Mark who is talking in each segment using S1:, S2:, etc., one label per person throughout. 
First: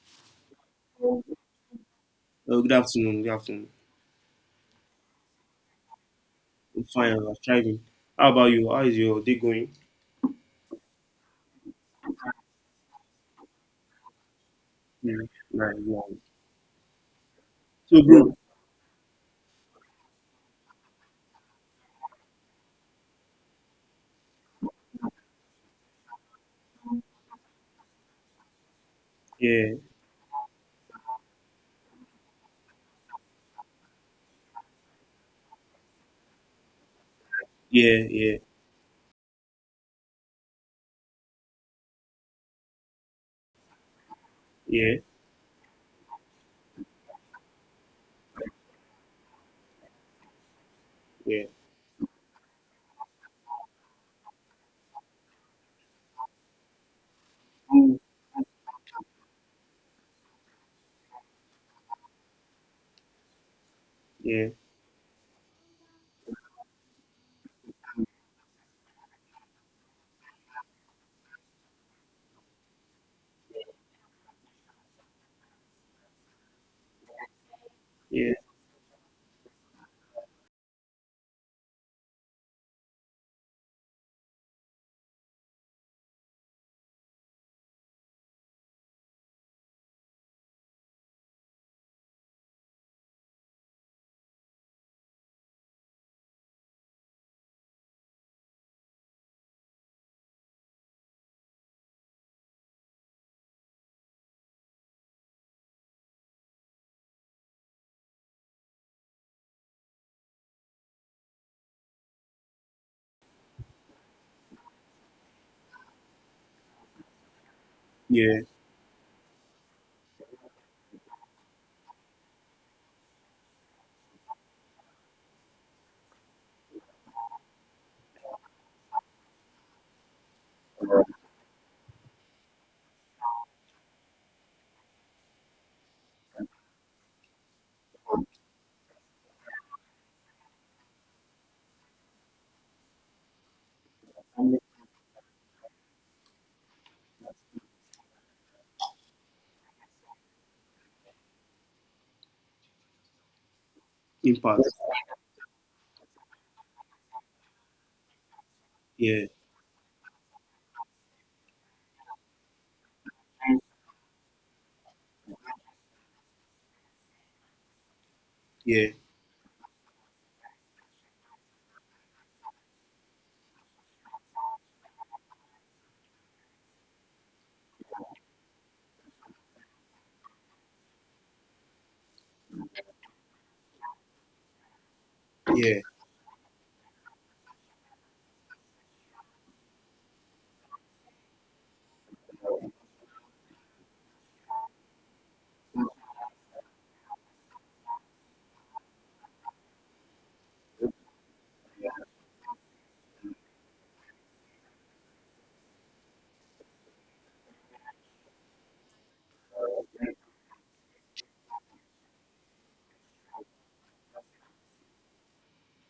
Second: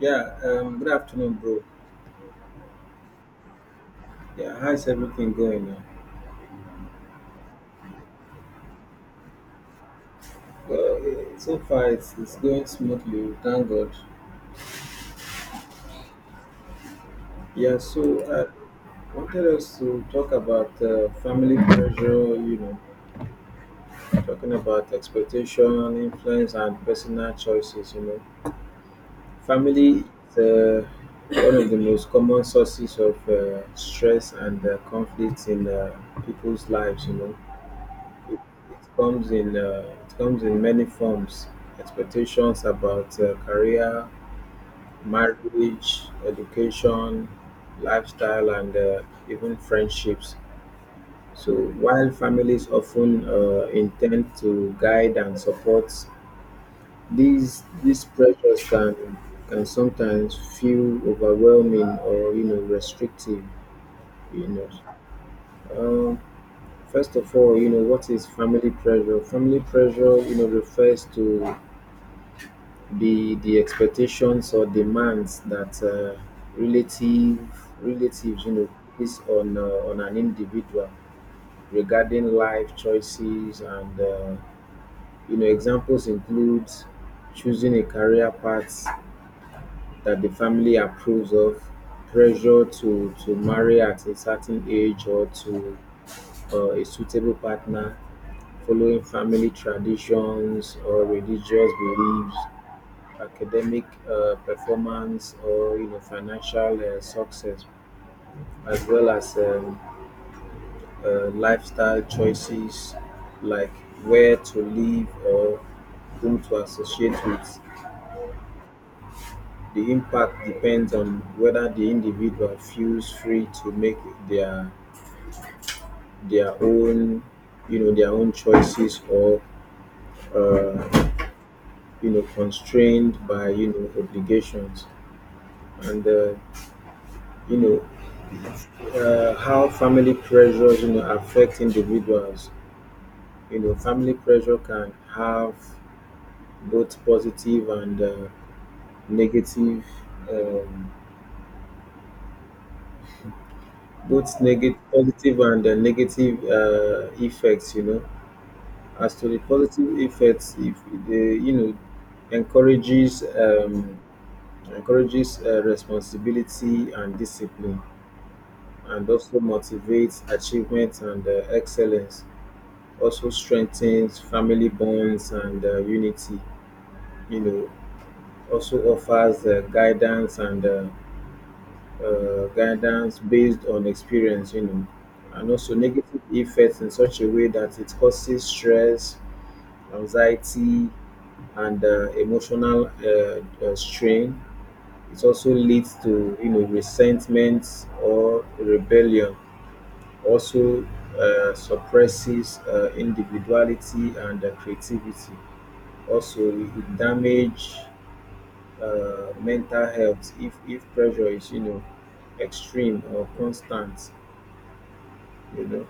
S1: Yeah, good afternoon, bro.
S2: Good afternoon. Good afternoon.
S1: Yeah, how's everything going now?
S2: I'm fine. I'm thriving. How about you? How is your day going?
S1: Well, so far it's going smoothly, thank God.
S2: Yeah, right, yeah.
S1: Yeah,
S2: So,
S1: so
S2: bro.
S1: I wanted us to talk about family pressure, talking about expectation, influence, and personal choices.
S2: Yeah,
S1: Family is one of the most common sources of stress and conflict in people's lives.
S2: yeah, yeah,
S1: It, it comes in many forms. Expectations about career,
S2: yeah,
S1: marriage, education, lifestyle, and even friendships.
S2: yeah,
S1: So while families often intend to guide and support, these
S2: Mm.
S1: these pressures can sometimes feel overwhelming or restrictive.
S2: yeah,
S1: You know. Um, First of all, what is family pressure? Family pressure, refers to the expectations or demands that relative
S2: yeah,
S1: relatives place on an individual regarding life choices, and examples include choosing a career path that the family approves of, pressure to marry at a certain age or to a suitable partner, following family traditions or religious beliefs, academic performance, or financial success, as well as lifestyle choices like where to live or whom to associate with.
S2: yeah.
S1: The impact depends on whether the individual feels free to make their their own their own choices, or uh, constrained by obligations. And you know how family pressures affect individuals, family pressure can have both positive and negative um, both
S2: Impact.
S1: negative positive and negative effects. As
S2: Yeah,
S1: to the positive effects, if they, encourages um, encourages responsibility and discipline,
S2: yeah,
S1: and also motivates achievement and excellence, also strengthens family bonds and unity. You know, Also offers guidance, and guidance based on experience. And also
S2: yeah,
S1: negative effects, in such a way that it causes stress, anxiety, and emotional strain. It also leads to, resentment or rebellion. Also suppresses individuality and creativity. Also, it could damage mental health if pressure is, extreme or constant. You know,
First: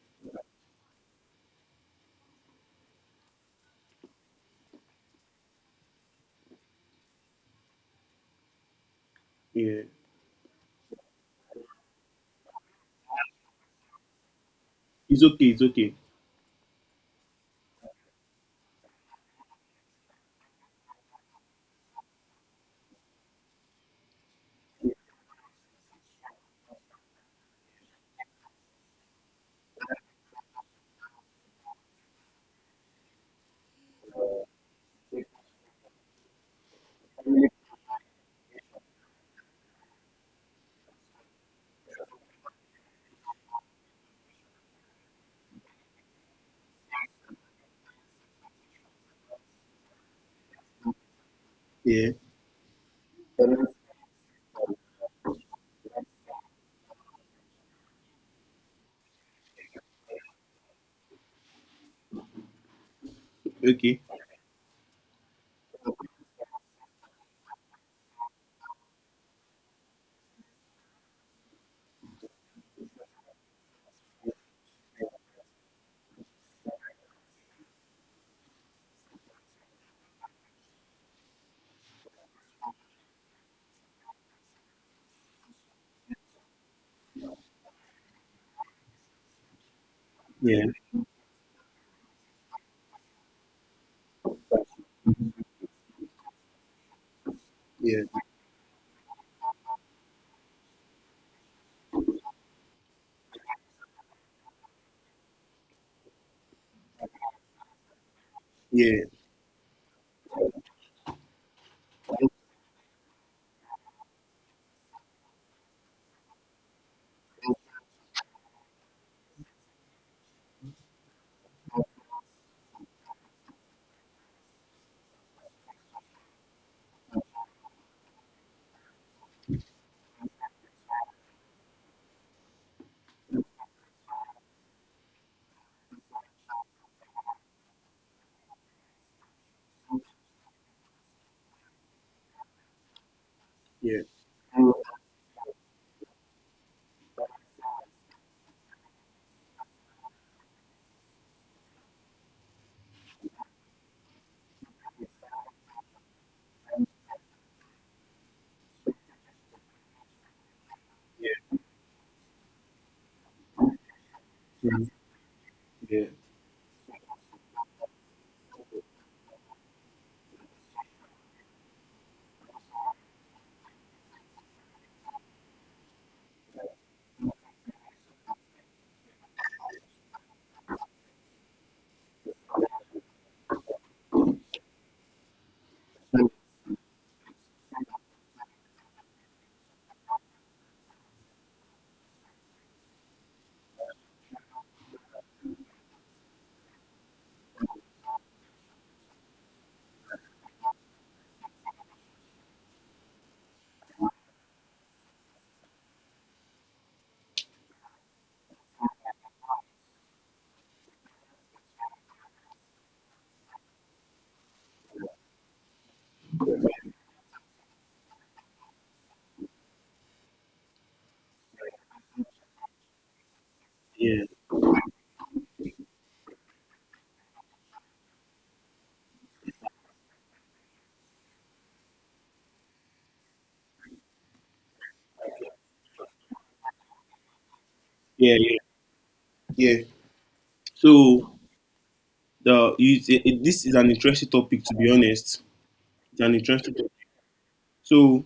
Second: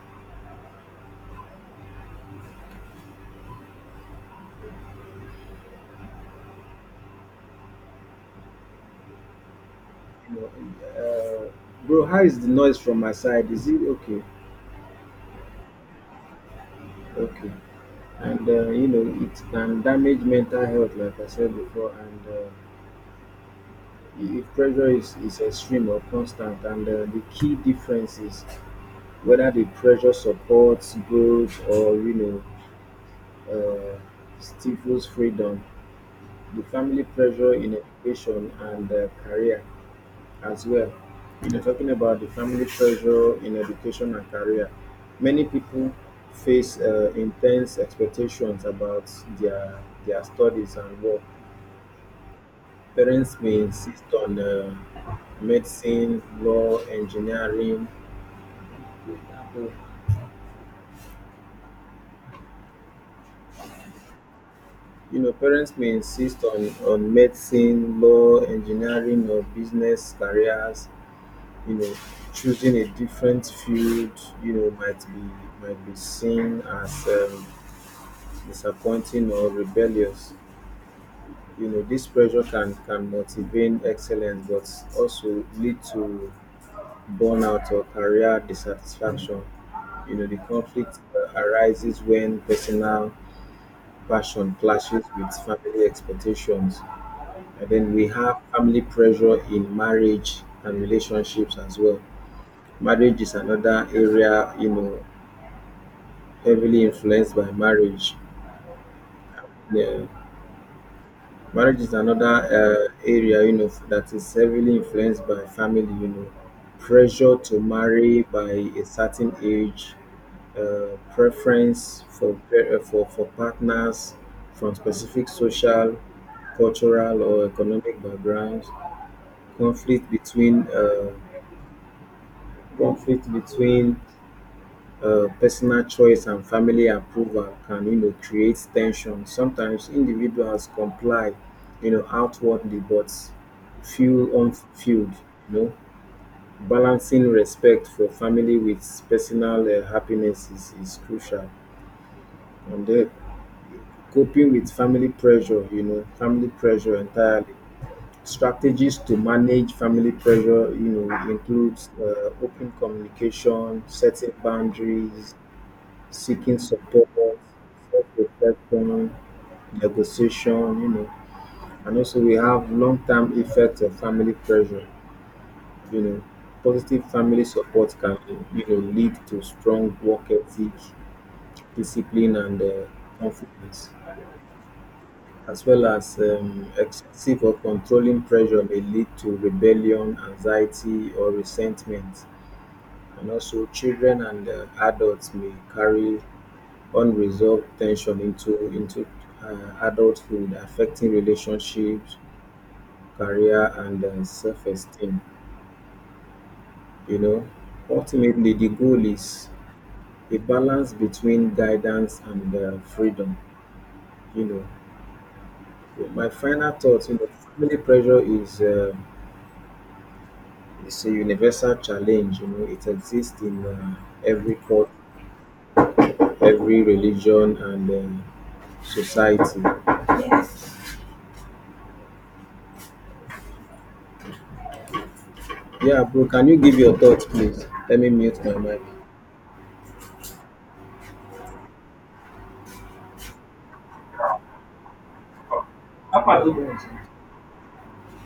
S2: yeah.
S1: you know. Uh, Bro, how is the noise from my side? Is it okay?
S2: It's okay. It's okay.
S1: Okay. And it can damage mental health, like I said before. And if pressure is extreme or constant. And the key difference is whether the pressure supports growth or know uh, stifles freedom. The family pressure in education and career as well. Talking about the family pressure in education and career, many people face intense expectations about their their studies and work.
S2: Yeah.
S1: Parents may insist on medicine, law, engineering.
S2: Okay.
S1: Parents may insist on medicine, law, engineering, or business careers. you know Choosing a different field, might be seen as disappointing or rebellious. This pressure can motivate excellence but also lead to burnout or career dissatisfaction. The
S2: Yeah,
S1: conflict arises when personal passion clashes with family expectations. And then
S2: yeah,
S1: we have family pressure in marriage and relationships as well. Marriage is another area, heavily influenced by marriage.
S2: yeah,
S1: Yeah, marriage is another area, that is heavily influenced by family, pressure to marry by a certain age, preference for partners from specific social, cultural, or economic backgrounds. Conflict between, uh, conflict between personal choice and family approval can, create tension. Sometimes individuals comply, outwardly, but
S2: yeah,
S1: feel
S2: Mm.
S1: unfulfilled. You know, Balancing respect for family with personal happiness is crucial. And then, coping with family pressure, family pressure entirely. Strategies to manage family pressure,
S2: yeah,
S1: includes open communication, setting
S2: Mm.
S1: boundaries,
S2: yeah,
S1: seeking support, self-reflection, negotiation. And also we have long-term effects of family pressure, you know. Positive family support can, lead to strong work ethic, discipline, and confidence. As well as,
S2: Mm.
S1: excessive or controlling pressure may lead to rebellion, anxiety, or resentment. And also, children and adults may carry unresolved tension into uh, adulthood, affecting relationships, career, and self-esteem. You know, Ultimately, the goal is a balance between guidance and freedom. You know, my final thoughts. Family pressure is it's a universal challenge. It exists in
S2: yeah,
S1: every culture, every religion, and society. Yes. Yeah, bro, can you give your thoughts, please? Let me
S2: yeah,
S1: mute my
S2: yeah,
S1: mic.
S2: yeah. So, the you, it- this is an interesting topic, to be honest. It's
S1: How
S2: an
S1: far do
S2: interesting
S1: you
S2: topic. So,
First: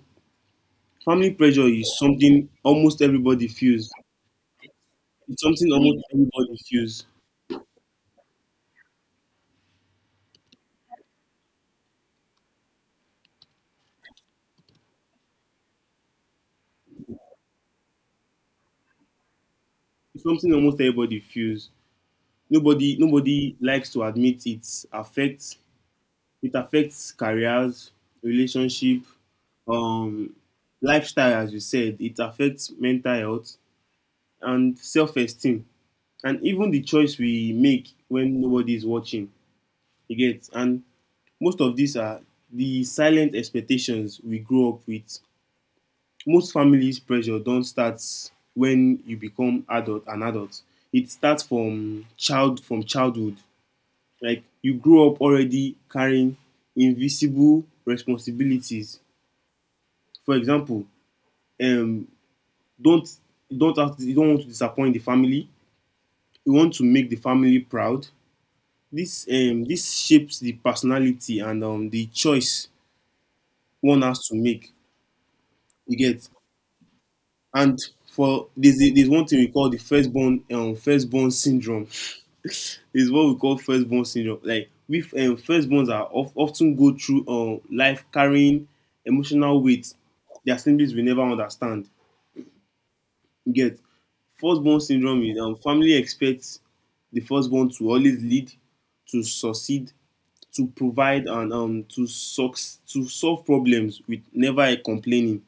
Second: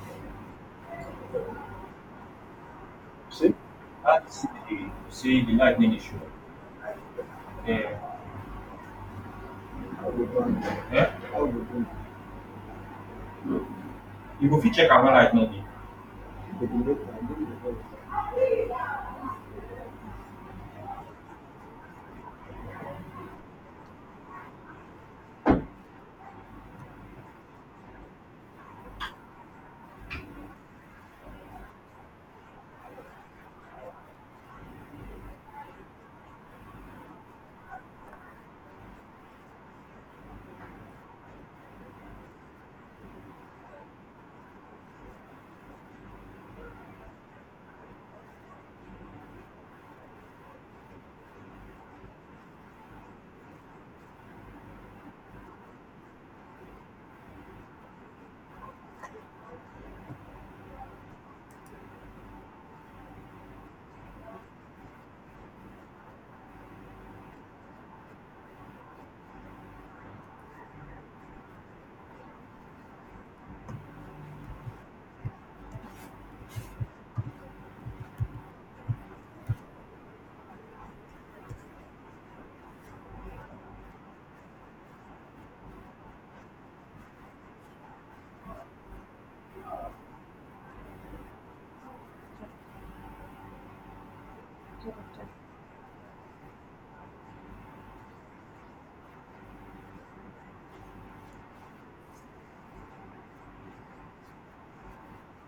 S2: family pressure is something almost everybody
S1: see?
S2: feels.
S1: That's the
S2: It's
S1: see the
S2: something
S1: lightning
S2: almost
S1: issue.
S2: everybody feels.
S1: Yeah. Yeah. You go fit check am when light no dey.
S2: It's something almost everybody feels. Nobody likes to admit affects it affects careers, relationship, um lifestyle as you said. It affects mental health and self esteem and even the choice we make when nobody is watching. You get, and most of these are the silent expectations we grow up with. Most families pressure don't start when you become adult an adult. It starts from childhood. Like, you grow up already carrying invisible responsibilities. For example, um, don't don't have to, you don't want to disappoint the family. You want to make the family proud. This shapes the personality and the choice one has to make. You get. And there's one thing we call the firstborn syndrome. Is what we call firstborn syndrome. Like, we firstborns are often go through life carrying emotional weight. There are things we never understand. You get. Firstborn syndrome is, family expects the firstborn to always lead, to succeed, to provide, and to solve problems with never a complaining.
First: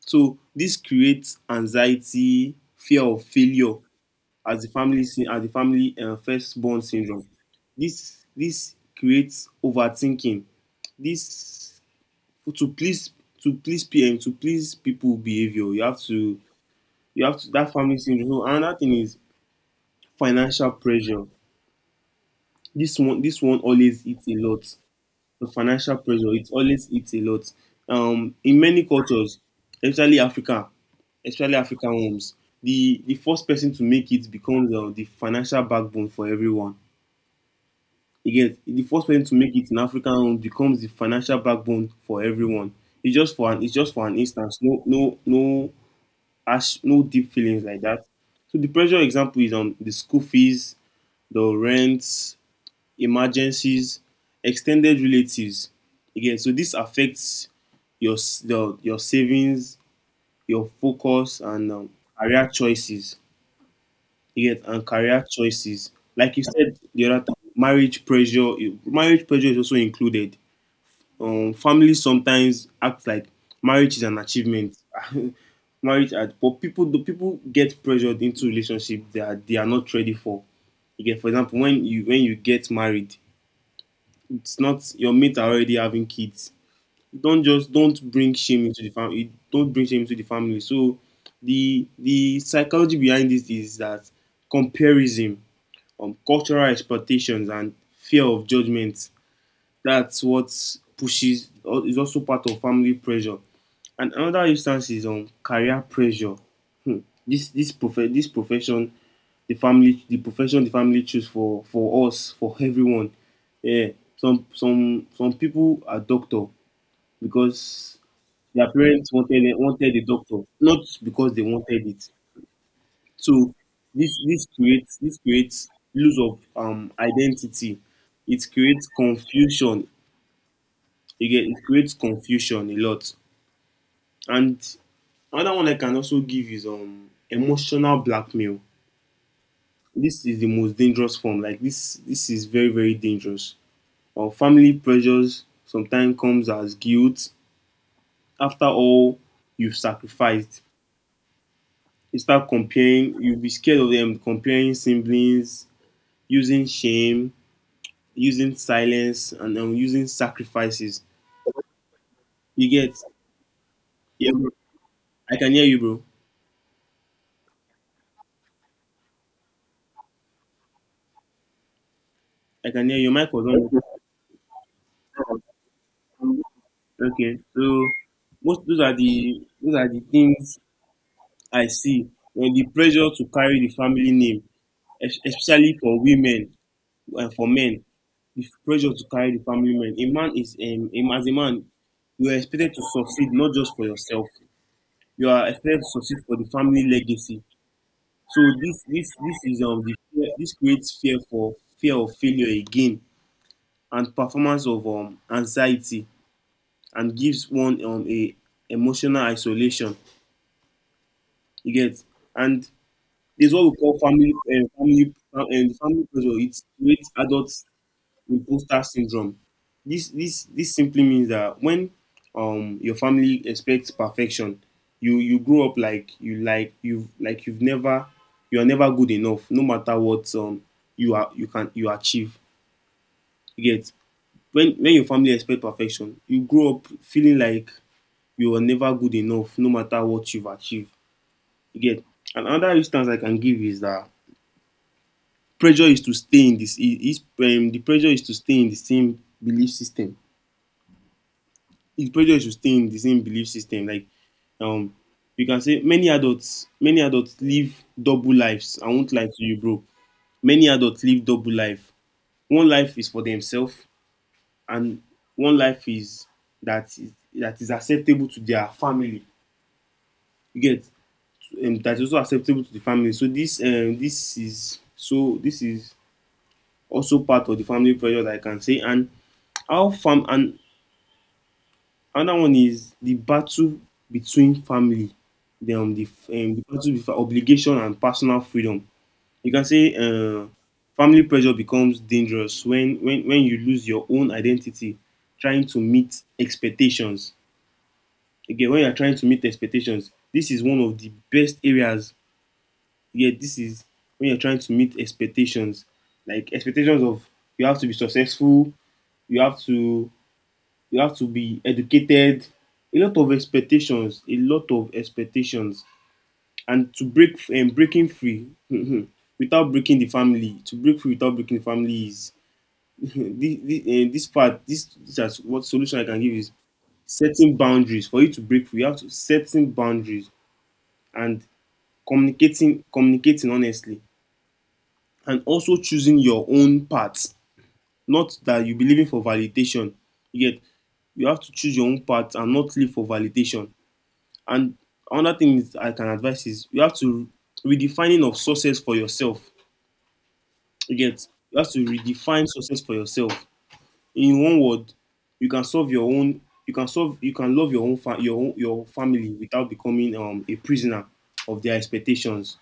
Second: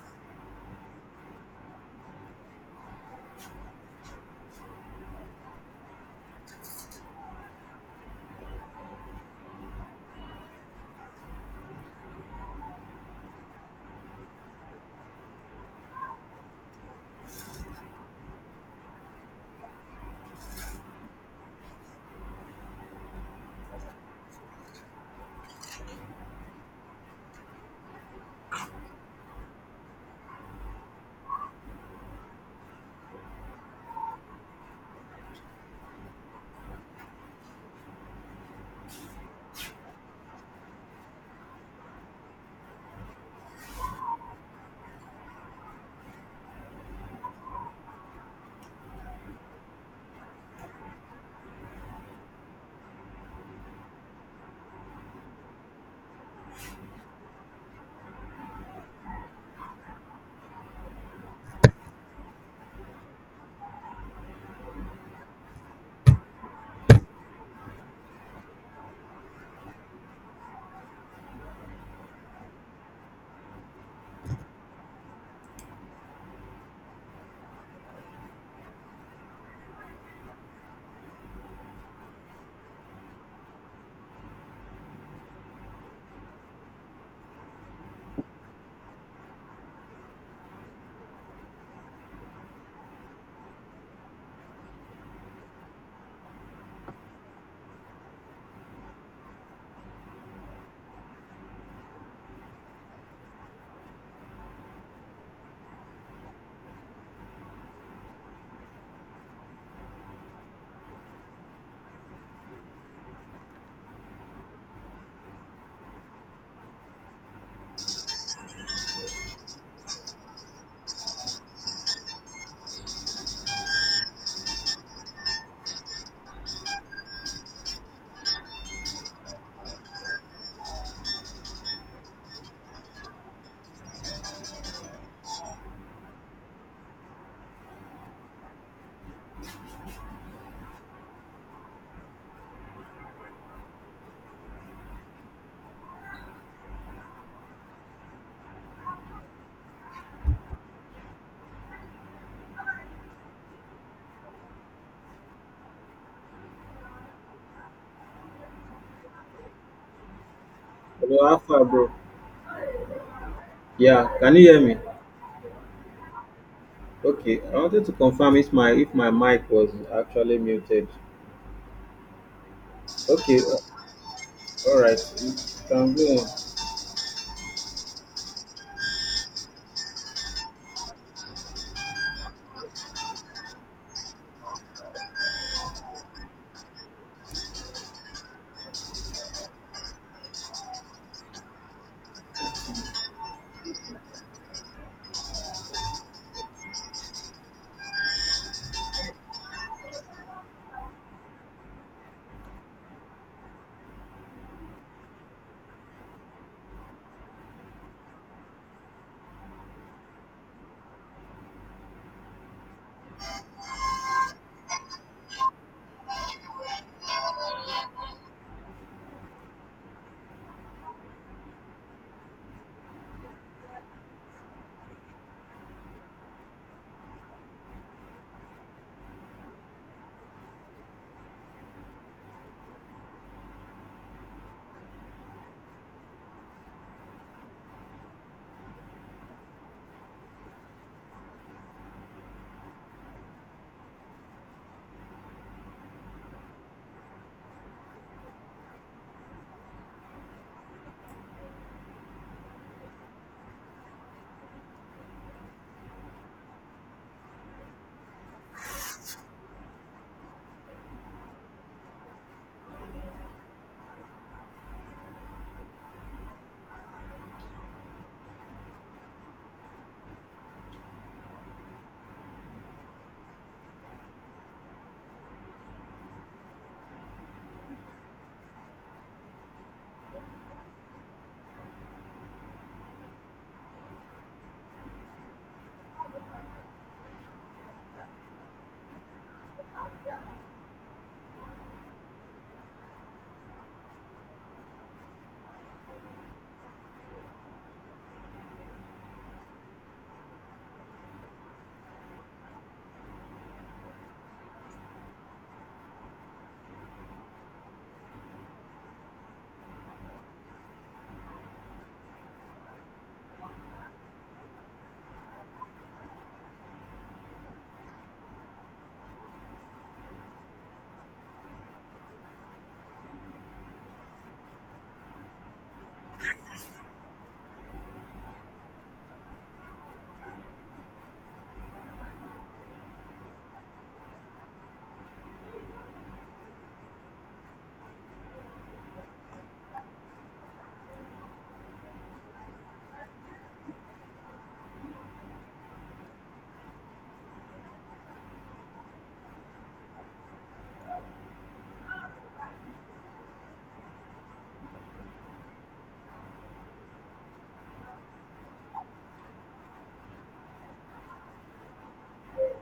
S2: So this creates anxiety, fear of failure, as the family firstborn syndrome. This creates overthinking. This, to please to please PM to please people behavior. You have to, that family syndrome. So another thing is financial pressure. This one always eats a lot. The financial pressure, it always eats a lot. In many cultures, especially Africa, especially African homes, the first person to make it becomes the financial backbone for everyone. Again, the first person to make it in African home becomes the financial backbone for everyone. It's just for an instance. No, no, no, ash no deep feelings like that. So the pressure example is on the school fees, the rents, emergencies, extended relatives. Again, so this affects your savings, your focus, and career choices. You and career choices. Like you said the other time, marriage pressure. Marriage pressure is also included. Families sometimes act like marriage is an achievement. But the people get pressured into relationships they are not ready for. You get, for example, when you get married, it's not your mate are already having kids. Don't bring shame into the family. Don't bring shame into the family. So, the psychology behind this is that comparison, cultural expectations, and fear of judgment. That's what pushes. Is also part of family pressure, and another instance is on career pressure. Hmm. This profession, the profession the family choose for us, for everyone. Yeah. Some people are doctor because their parents wanted a doctor, not because they wanted it. So this this creates loss of identity. It creates confusion. Again, it creates confusion a lot. And another one I can also give is emotional blackmail. This is the most dangerous form. Like this is very dangerous. Or family pressures sometimes comes as guilt. After all, you've sacrificed. You start comparing. You'll be scared of them comparing siblings, using shame, using silence, and using sacrifices.
S1: Bro.
S2: You get?
S1: Yeah,
S2: Yeah,
S1: can you
S2: bro.
S1: hear me?
S2: I can hear you, bro.
S1: Okay, I wanted to confirm if my mic was actually muted.
S2: I can hear you. Your mic
S1: Okay,
S2: was on.
S1: all right. You can go on.
S2: Okay, so, most those are the things I see. When the pressure to carry the family name, especially for women and for men, the pressure to carry the family name. A man is as a man, you are expected to succeed not just for yourself. You are expected to succeed for the family legacy. So this is the fear. This creates fear of failure again, and performance of anxiety, and gives one a emotional isolation. You get. And there's what we call family pressure. It creates adult imposter syndrome. This simply means that, when your family expects perfection, you grow up like you've never, you are never good enough, no matter what you achieve. You get. When your family expect perfection, you grow up feeling like you are never good enough, no matter what you've achieved. You get. And another instance I can give is that pressure is to stay in this. His The pressure is to stay in the same belief system. The pressure is to stay in the same belief system. Like, um, you can say many adults live double lives. I won't lie to you, bro, many adults live double life. One life is for themselves, and one life is that is acceptable to their family. You get. That is also acceptable to the family. So this is also part of the family pressure that I can say. And how fam and another one is the battle between family, the um, the, the battle between obligation and personal freedom. You can say, family pressure becomes dangerous when you lose your own identity, trying to meet expectations. Again, when you are trying to meet expectations, this is one of the best areas. Yeah, this is, when you're trying to meet expectations, like expectations of, you have to be successful, you have to be educated. A lot of expectations, a lot of expectations. And to breaking free without breaking the family, to break free without breaking the family, is this part, this, that's what solution I can give is setting boundaries. For you to break free, you have to setting boundaries, and communicating honestly, and also choosing your own path, not that you be living for validation. You get. You have to choose your own path and not live for validation. And another thing is I can advise is you have to redefining of success for yourself. You get. You have to redefine success for yourself. In one word, you can solve your own. You can solve. You can love your own fa- your own, your family without becoming a prisoner of their expectations.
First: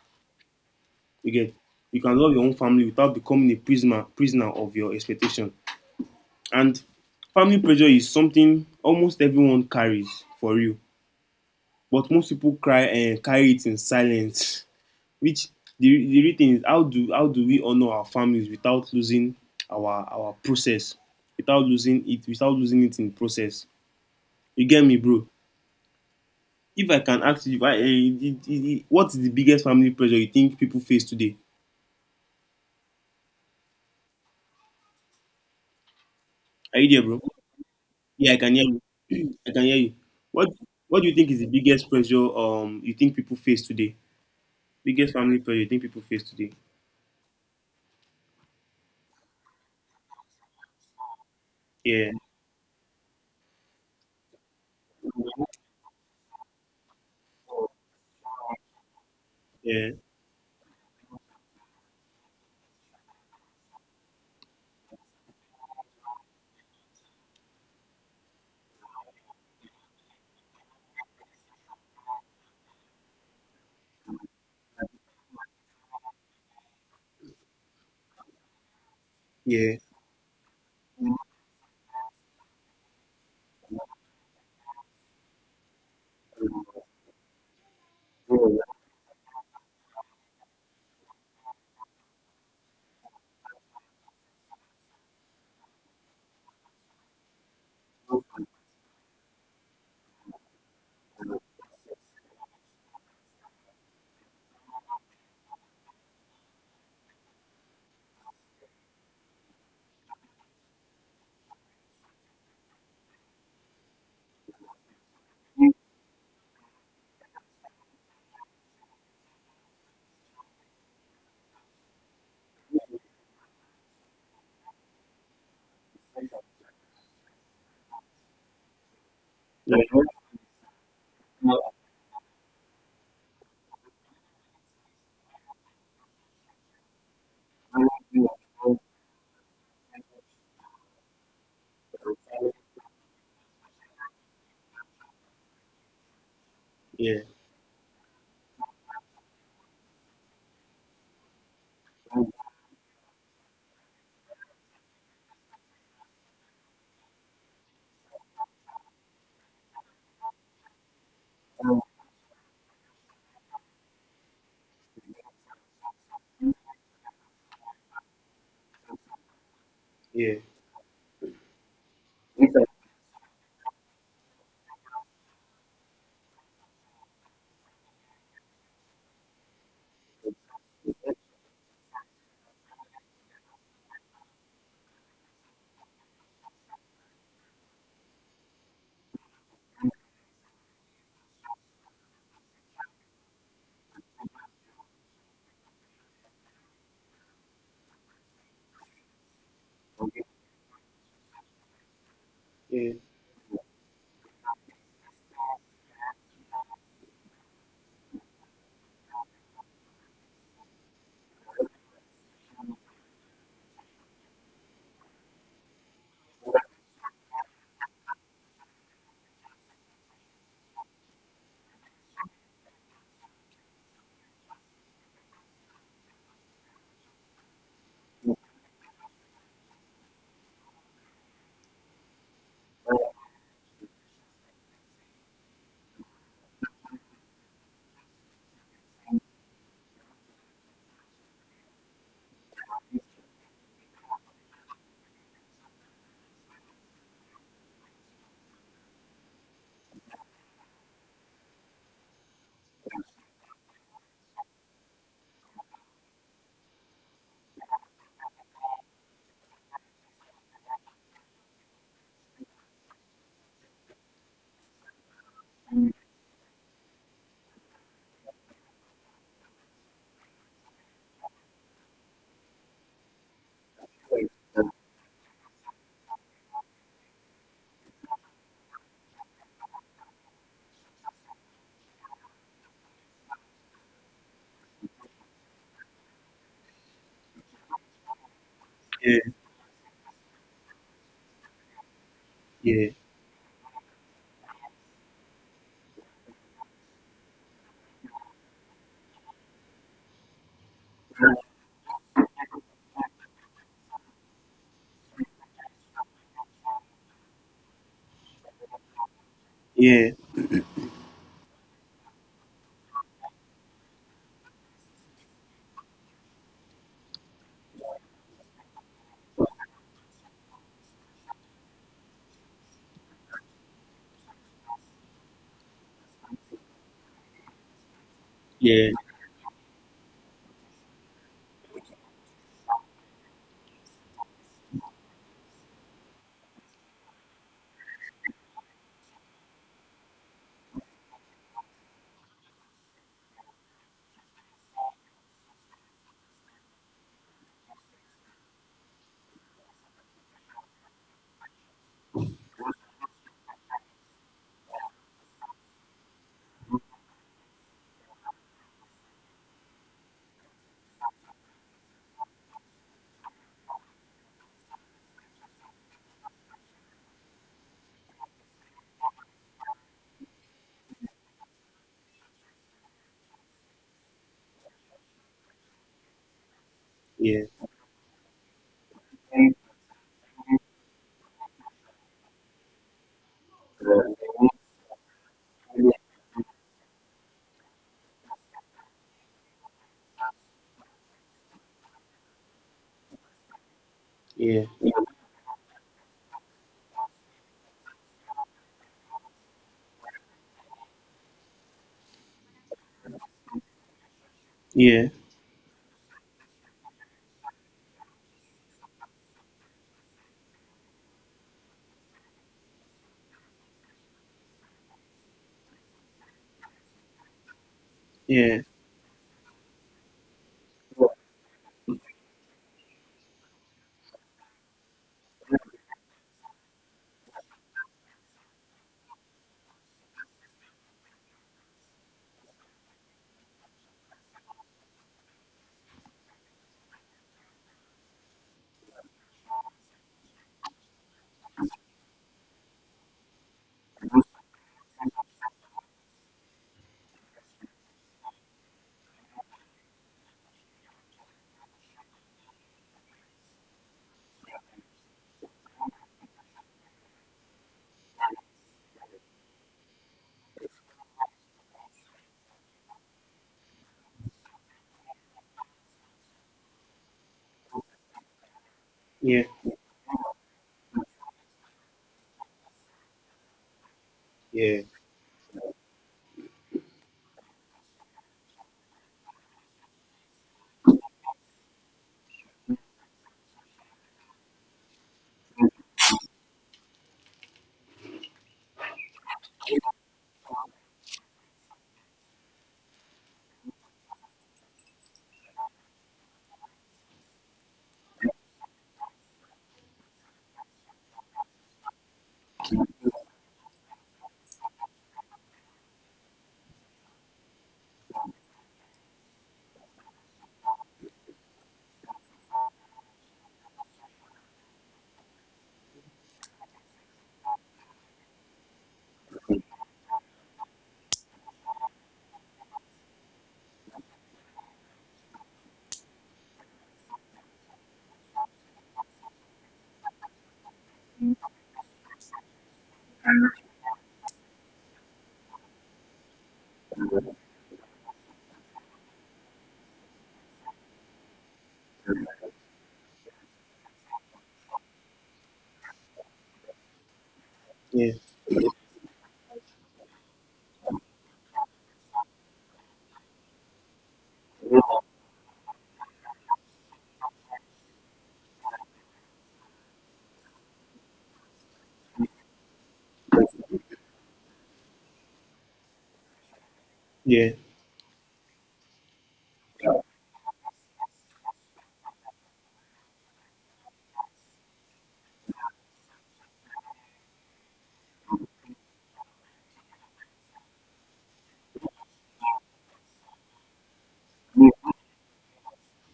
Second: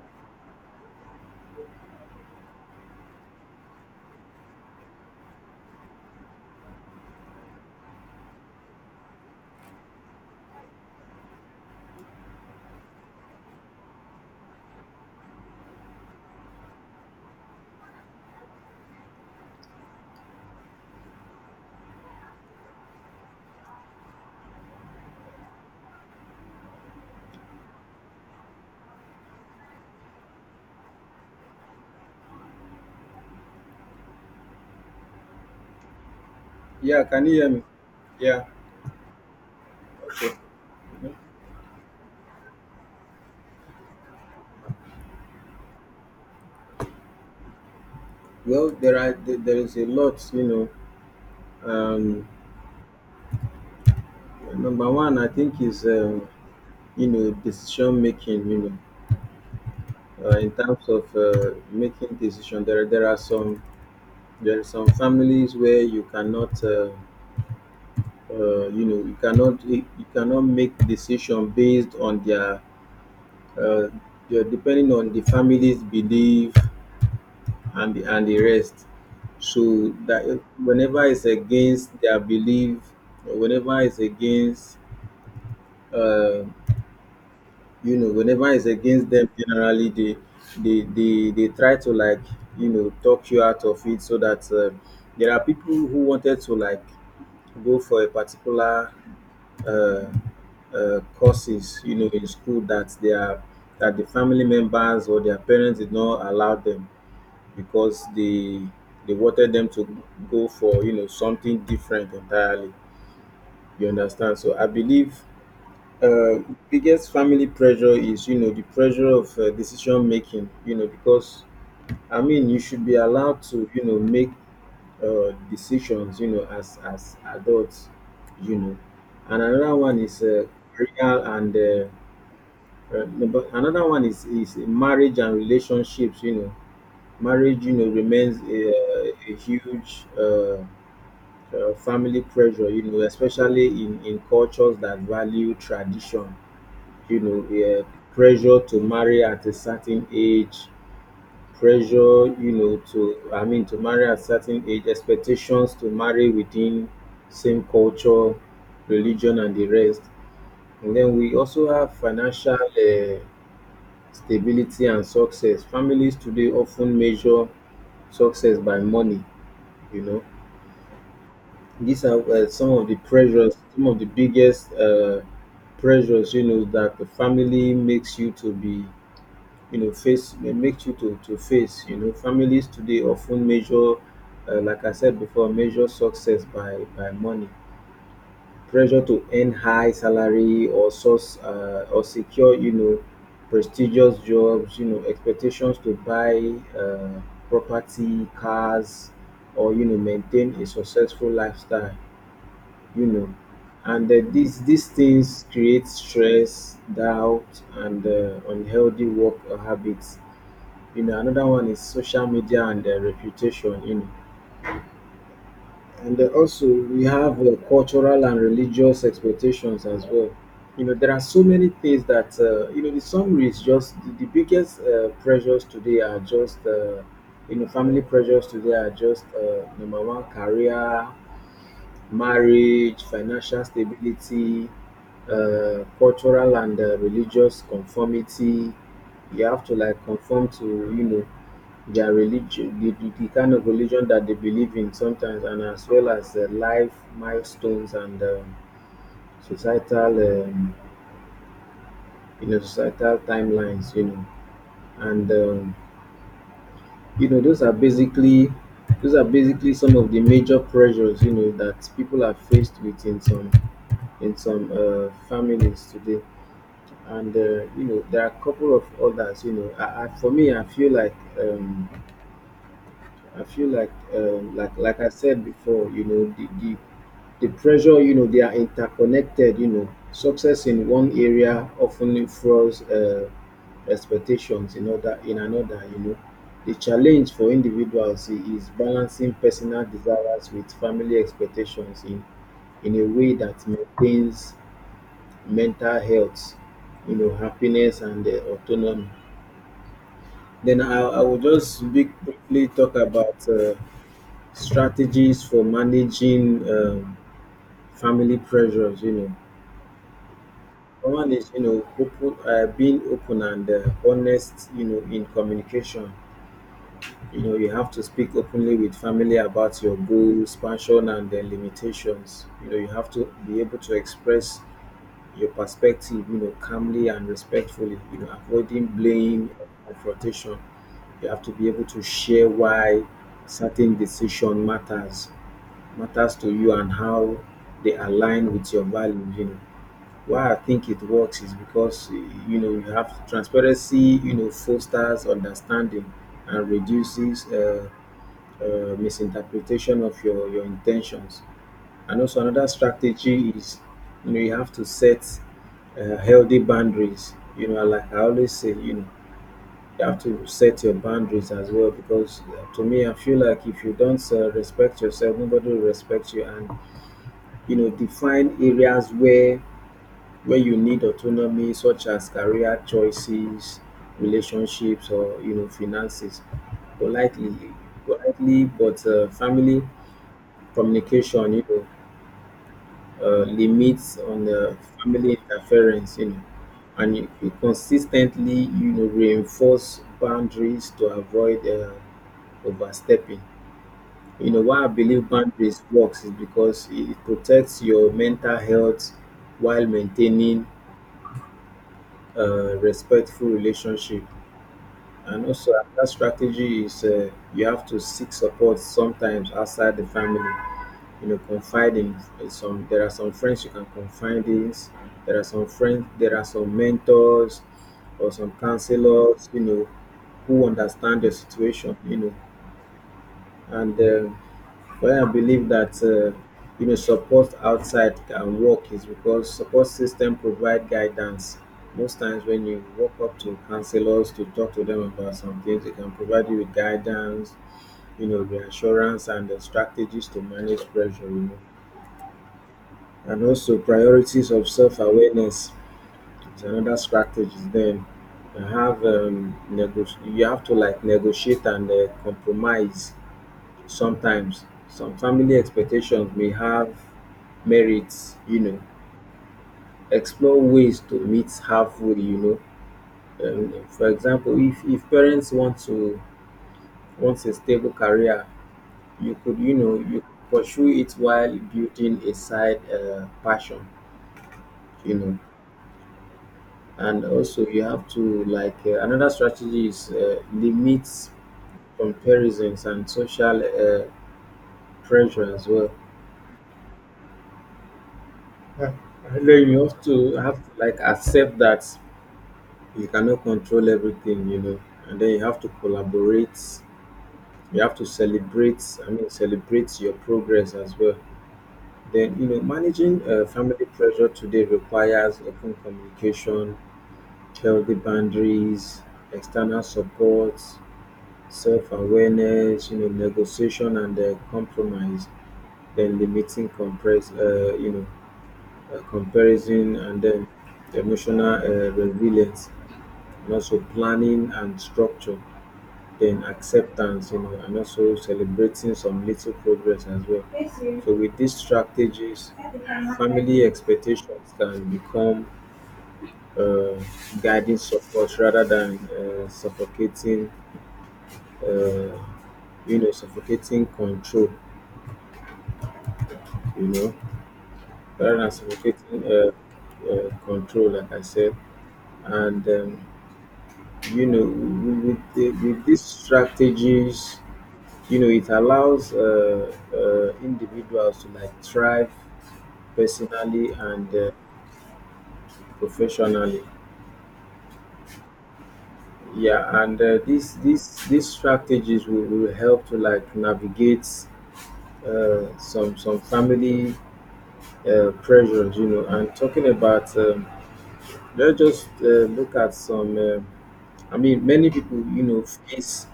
S2: You get. You can love your own family without becoming a prisoner prisoner of your expectation. And family pressure is something almost everyone carries for real, but most people cry and carry it in silence. Which, the real thing is, how do we honor our families without losing our process, without losing it, without losing it in the process. You get me, bro? If I can ask you, why what is the biggest family pressure you think people face today? Are you there,
S1: Yeah,
S2: bro?
S1: can you hear me?
S2: Yeah, I
S1: Yeah.
S2: can hear you. I can hear you.
S1: Okay.
S2: what what do you think is the biggest pressure you think people face today? Biggest family pressure you think people face today?
S1: Well, there are there there is a lot.
S2: Yeah,
S1: Um, Number one, I think, is decision making.
S2: yeah,
S1: In terms of making decision, there are some, families where you cannot you cannot make decision based on their, uh, depending on the family's belief, and the rest.
S2: yeah,
S1: So that whenever it's against their belief, whenever it's against uh, whenever it's against them, generally they try to, like, talk you out of it, so that, there are people who wanted to, like, go for a particular uh, courses, in school, that they are that the family members or their parents did not allow them, because they wanted them to go for, something different entirely, you understand. So I believe uh, biggest family pressure is, the pressure of decision making, because I mean, you should be allowed to, make decisions, as adults you know and another one
S2: yeah,
S1: is career, and another one is marriage and relationships. Marriage, remains a huge family pressure, especially in cultures that value tradition. Yeah, pressure to marry at a certain age, pressure, I mean, to marry at a certain age, expectations to marry within same culture, religion, and the rest. And then we also have financial stability and success. Families today often measure success by money, you know.
S2: yeah,
S1: These are some of the pressures, some of the biggest pressures, that the family makes you to be, face, may make you to face. Families today often measure, like I said before, measure success by money, pressure to earn high salary or source, or secure, prestigious jobs, expectations to buy uh, property, cars, or,
S2: yeah.
S1: maintain a successful lifestyle
S2: Yeah,
S1: you know and these things create stress, doubt, and unhealthy work habits. Another one is social media and reputation, And also, we have cultural and religious expectations as well. There are so many things that, the summary is just the biggest pressures today are just, family pressures today are just number one, career, marriage, financial stability, cultural and religious conformity. You have to, like, conform to, their religion, the kind of religion that they believe in sometimes, and as well as life milestones, and societal, um, societal timelines. And those are basically, some of the major pressures, that people are faced with in some, families today. And there are a couple of others, for me, um, I feel like, like I said before, the pressure, they are interconnected. Success in one area often influences expectations in other in another. The challenge for individuals, is
S2: yeah,
S1: balancing personal desires with family expectations in
S2: yeah,
S1: in a way that maintains mental health, happiness and autonomy. Then I will just briefly talk about. Strategies for managing family pressures.
S2: yeah,
S1: One is, you know, open being open and honest, you know, in communication. You know, you have to speak openly with family about your goals, passion and their limitations. You know, you have to be able to express your perspective, you know, calmly and respectfully, you know, avoiding
S2: yeah,
S1: blame or confrontation. You have to be able to share why certain decision matters to you and how they align with your values, you know. Why I think it works is because you know, you have transparency, you know, fosters understanding and reduces misinterpretation of your intentions. And also, another strategy is, you know, you have to set healthy boundaries. You know, like I always say, you know, you have to set your boundaries as well because, to me, I feel like if you don't respect yourself, nobody will respect you. And you know, define areas where you need autonomy, such as career choices, relationships, or you know, finances.
S2: yeah,
S1: Politely,
S2: yeah,
S1: politely, but family communication, you know, limits on family interference, you know, and you consistently, you know, reinforce boundaries to avoid overstepping. You
S2: yeah,
S1: know,
S2: yeah,
S1: why I
S2: yeah,
S1: believe boundaries works is because it protects your mental health while maintaining a respectful relationship.
S2: yeah,
S1: And also, another strategy is, you have to seek support sometimes outside the family. You know, confiding in some. There are some friends you can confide in. There are some friends. There are some mentors or some counselors, you know, who understand your situation, you know, and well, I believe that, you know, support outside can work is because support system provide guidance. Most times when you walk up to counselors to talk to them about some things, they can provide you with guidance, you know, reassurance and the strategies to manage pressure, you know. And also, priorities of self-awareness is another strategy. Then you have you have to, like, negotiate and compromise sometimes. Some family expectations may have merits, you know. Explore ways to meet halfway, you know. For example, if parents want a stable career, you could, you know, you could pursue it while building a side passion, you know. And also, you have to, like, another strategy is, limit comparisons and social pressure as well. Yeah. Then you have to like accept that you cannot control everything, you know, and then you have to collaborate. You have to celebrate. I mean, celebrate your progress as well. Then, you know, managing family pressure today requires open communication, healthy boundaries, external support, self-awareness, you know, negotiation and compromise. Then limiting compress. You know, comparison, and then emotional resilience, and also planning and structure, then acceptance, you know, and also celebrating some little progress as well. So with these strategies, family expectations can become uh, guiding support rather than suffocating, uh, you know, suffocating control, you know,
S2: yeah,
S1: rather than suffocating control, like I said. And, you know, with these strategies, you know, it allows individuals to, like, thrive personally and professionally.
S2: yeah,
S1: Yeah, and these strategies will help to, like, navigate some family pressures, you know. And talking about, let's just look at some, I mean, many people, you know, face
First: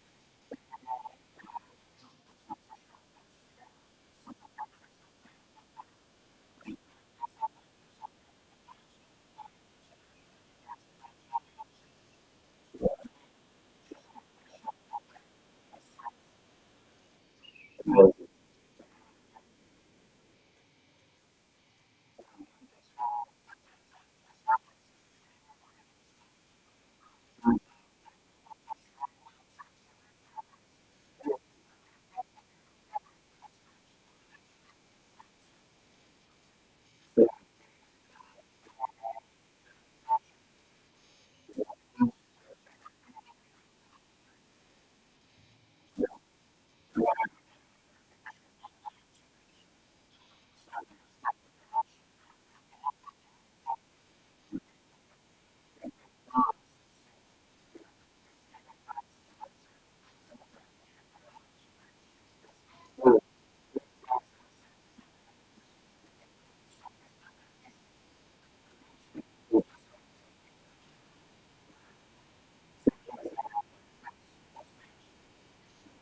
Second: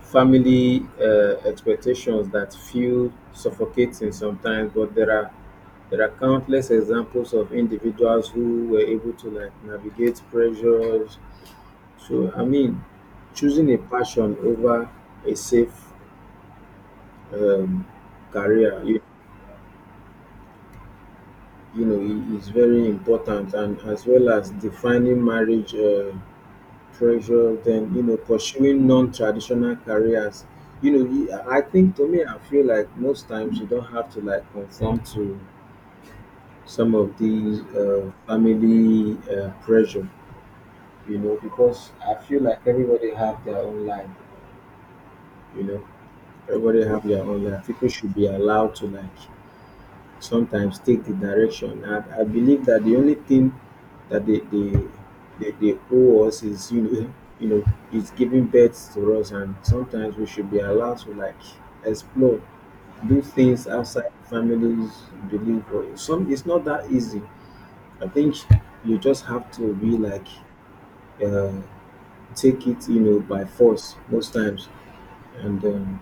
S1: family expectations that feel suffocating sometimes, but there are countless examples of individuals who were able to, like, navigate pressures. So I mean, choosing a passion over a safe, um, career, you know, is very important, and as well as defining marriage pressure. Then, you know, pursuing non-traditional careers. You know, I think, to me, I feel like most times you don't have to, like, conform to some of these family pressure, you know, because I feel like everybody have their own life. You know, everybody have their own life. People should be allowed to, like, sometimes take the direction. I believe that the only thing that they owe us is, you know, you know, is giving birth to us, and sometimes we should be allowed to, like, explore, do things outside families believe. Or some, it's not that easy. I think you just have to be like. Uh, Take it, you know, by force most times. And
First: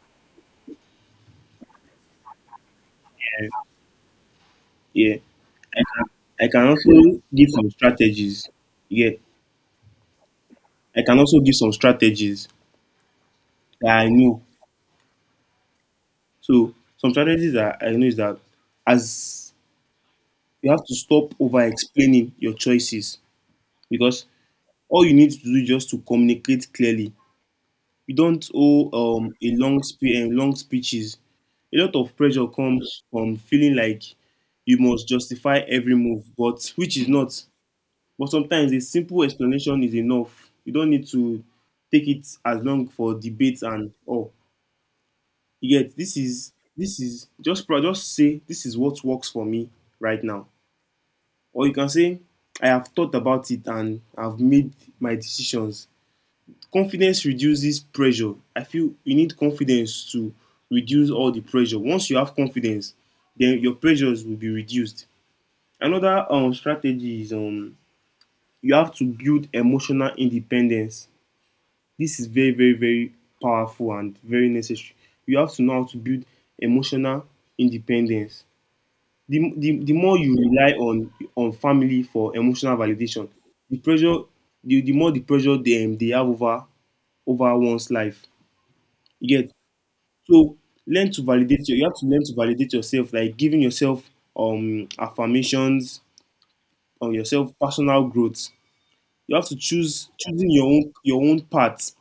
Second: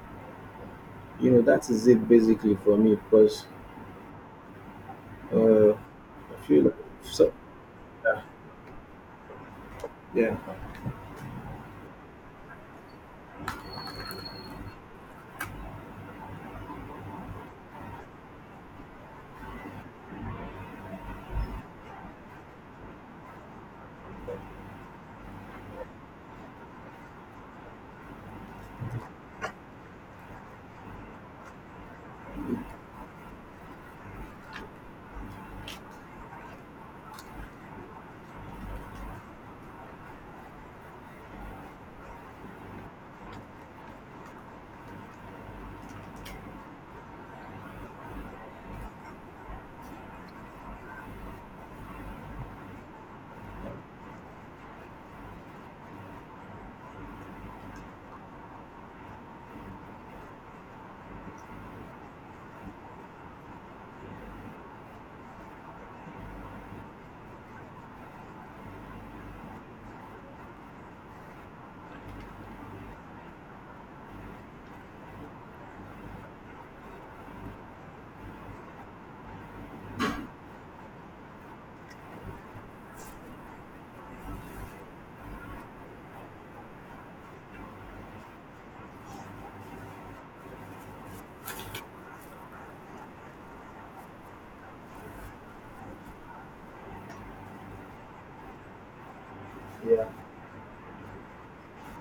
S1: you know, that is it basically for me because
S2: yeah. I
S1: I feel
S2: can
S1: like
S2: also
S1: so.
S2: give some strategies. Yeah,
S1: Yeah,
S2: I can also give some strategies that I know. So, some strategies that I know, is that, as, you have to stop over explaining your choices, because all you need to do is just to communicate clearly. You don't owe long speeches. A lot of pressure comes from feeling like you must justify every move, but which is not. But sometimes a simple explanation is enough. You don't need to take it as long for debates and oh, you get. This is, just say, this is what works for me right now, or you can say, I have thought about it and I've made my decisions. Confidence reduces pressure. I feel you need confidence to reduce all the pressure. Once you have confidence, then your pressures will be reduced. Another strategy is, you have to build emotional independence. This is very, very, very powerful and very necessary. You have to know how to build emotional independence. The more you rely on family for emotional validation, the pressure, the more the pressure they have over one's life. You So learn to you have to learn to validate yourself, like giving yourself affirmations on yourself, personal growth. You have to choose choosing your own path.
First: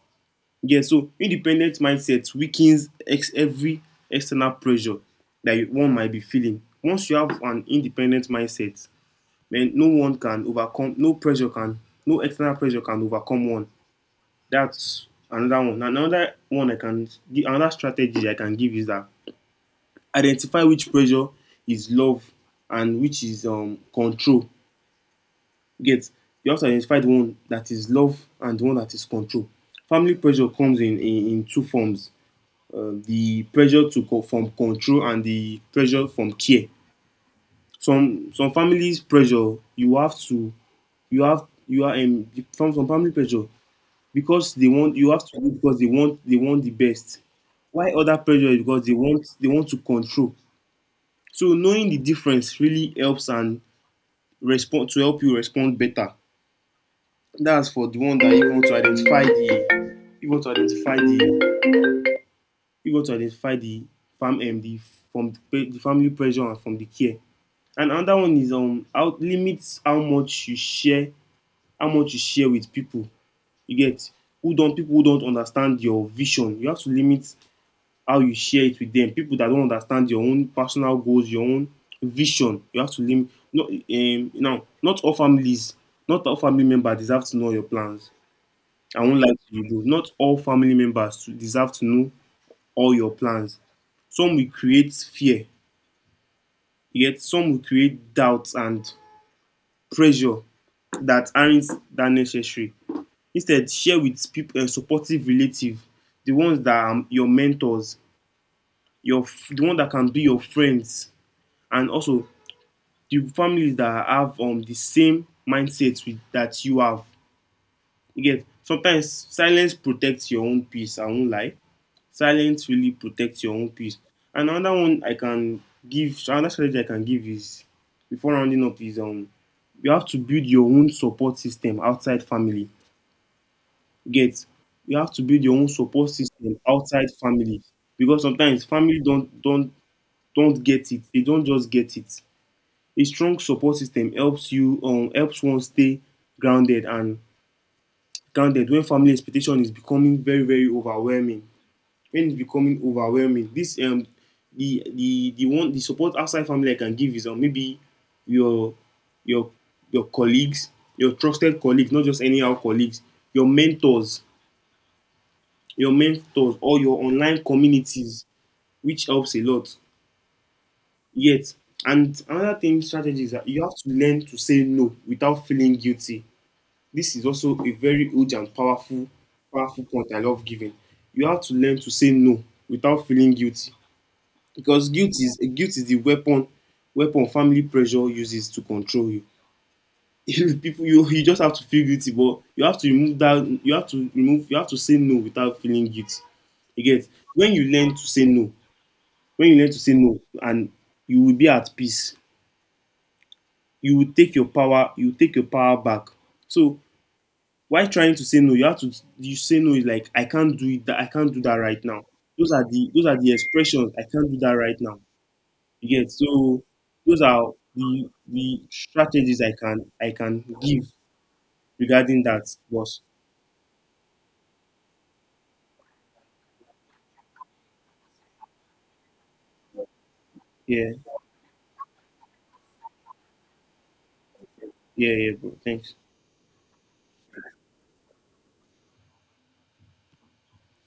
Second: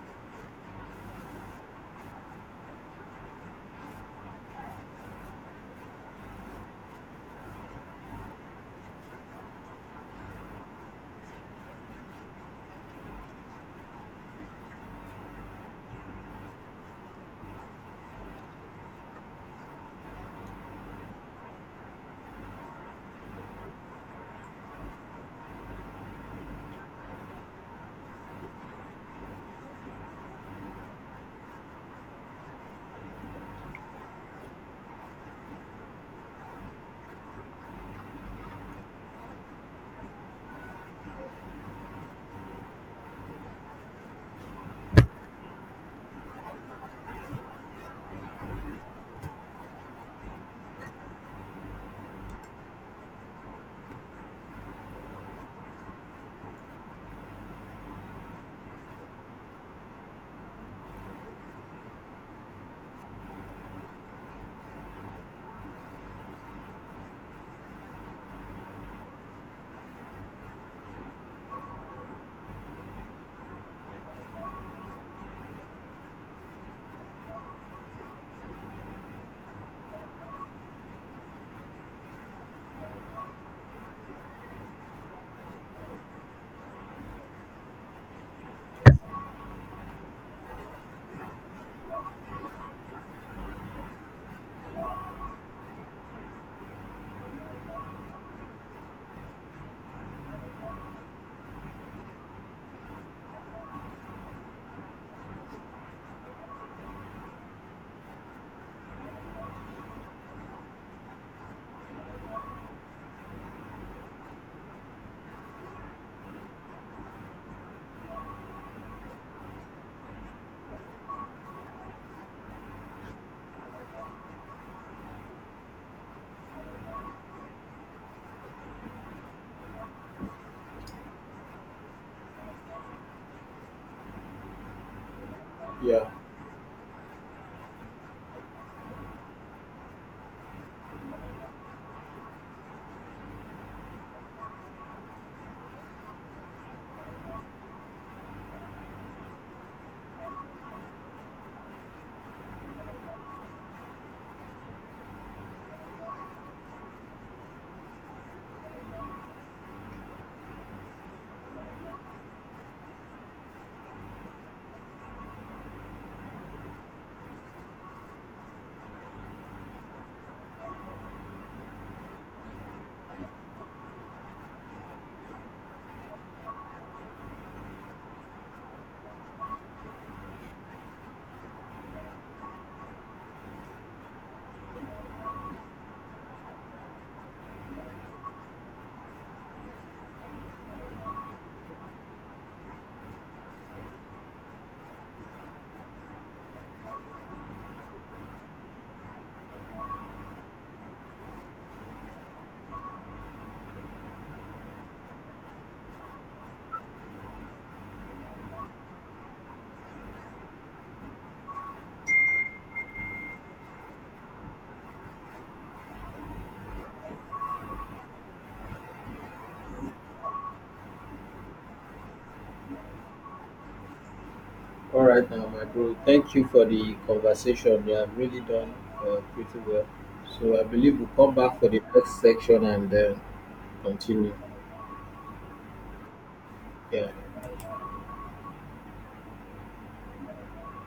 S2: Yeah, so independent mindset weakens every external pressure that one might be feeling. Once you have an independent mindset, man, no one can overcome, no pressure can, no external pressure can overcome one. That's another one. Another one another strategy I can give is that identify which pressure is love and which is control. Get, you have to identify the one that is love and the one that is control. Family pressure comes in two forms: the pressure to from control and the pressure from care. Some families pressure you have to you have you are from some family pressure because they want you have to do because they want the best. Why other pressure is because they want to control. So knowing the difference really helps and respond to help you respond better. That's for the one that you want to identify the you want to identify the you want to identify the fam the from the family pressure and from the care. And another one is um, out, limits how much you share with people. You get, who don't people who don't understand your vision. You have to limit how you share it with them, people that don't understand your own personal goals, your own vision, you have to limit. No, now not all families, not all family members deserve to know your plans. I won't lie to you, though, not all family members to deserve to know all your plans. Some will create fear, yet some will create doubts and pressure that aren't that necessary. Instead share with people, supportive relative, the ones that are your mentors, the one that can be your friends, and also the families that have the same mindset that you have. You get, sometimes silence protects your own peace. I won't lie. Silence really protects your own peace. And another strategy I can give is, before rounding up, is um, you have to build your own support system outside family. You get, you have to build your own
S1: yeah.
S2: support system outside family, because sometimes family don't get it. They don't just get it. A strong support system helps you, helps one stay grounded and grounded when family expectation is becoming very very overwhelming, when it's becoming overwhelming. This um, the support outside family I can give is, maybe your your your colleagues, your trusted colleagues, not just anyhow colleagues, your mentors your mentors, or your online communities, which helps a lot. Yet, and another thing, strategy is that you have to learn to say no without feeling guilty. This is also a very huge and powerful point I love giving. You have to learn to say no without feeling guilty, because guilt is the weapon family pressure uses to control you. People, you just have to feel guilty, but you have to remove that. You have to remove. You have to say no without feeling guilty. You get, when you learn to say no. When you learn to say no, and you will be at peace. You will take your power. You will take your power back. So while trying to say no, you have to, you say no is like I can't do it, that I can't do that right now. Those are the expressions, I can't do that right now. You get, so those are the strategies I can give regarding that, boss.
S1: All right, now, my bro. Thank you for the conversation. You have really done pretty well. So I
S2: Yeah,
S1: believe we'll come back for the next section and continue.
S2: yeah, yeah, bro. Thanks.
S1: Yeah.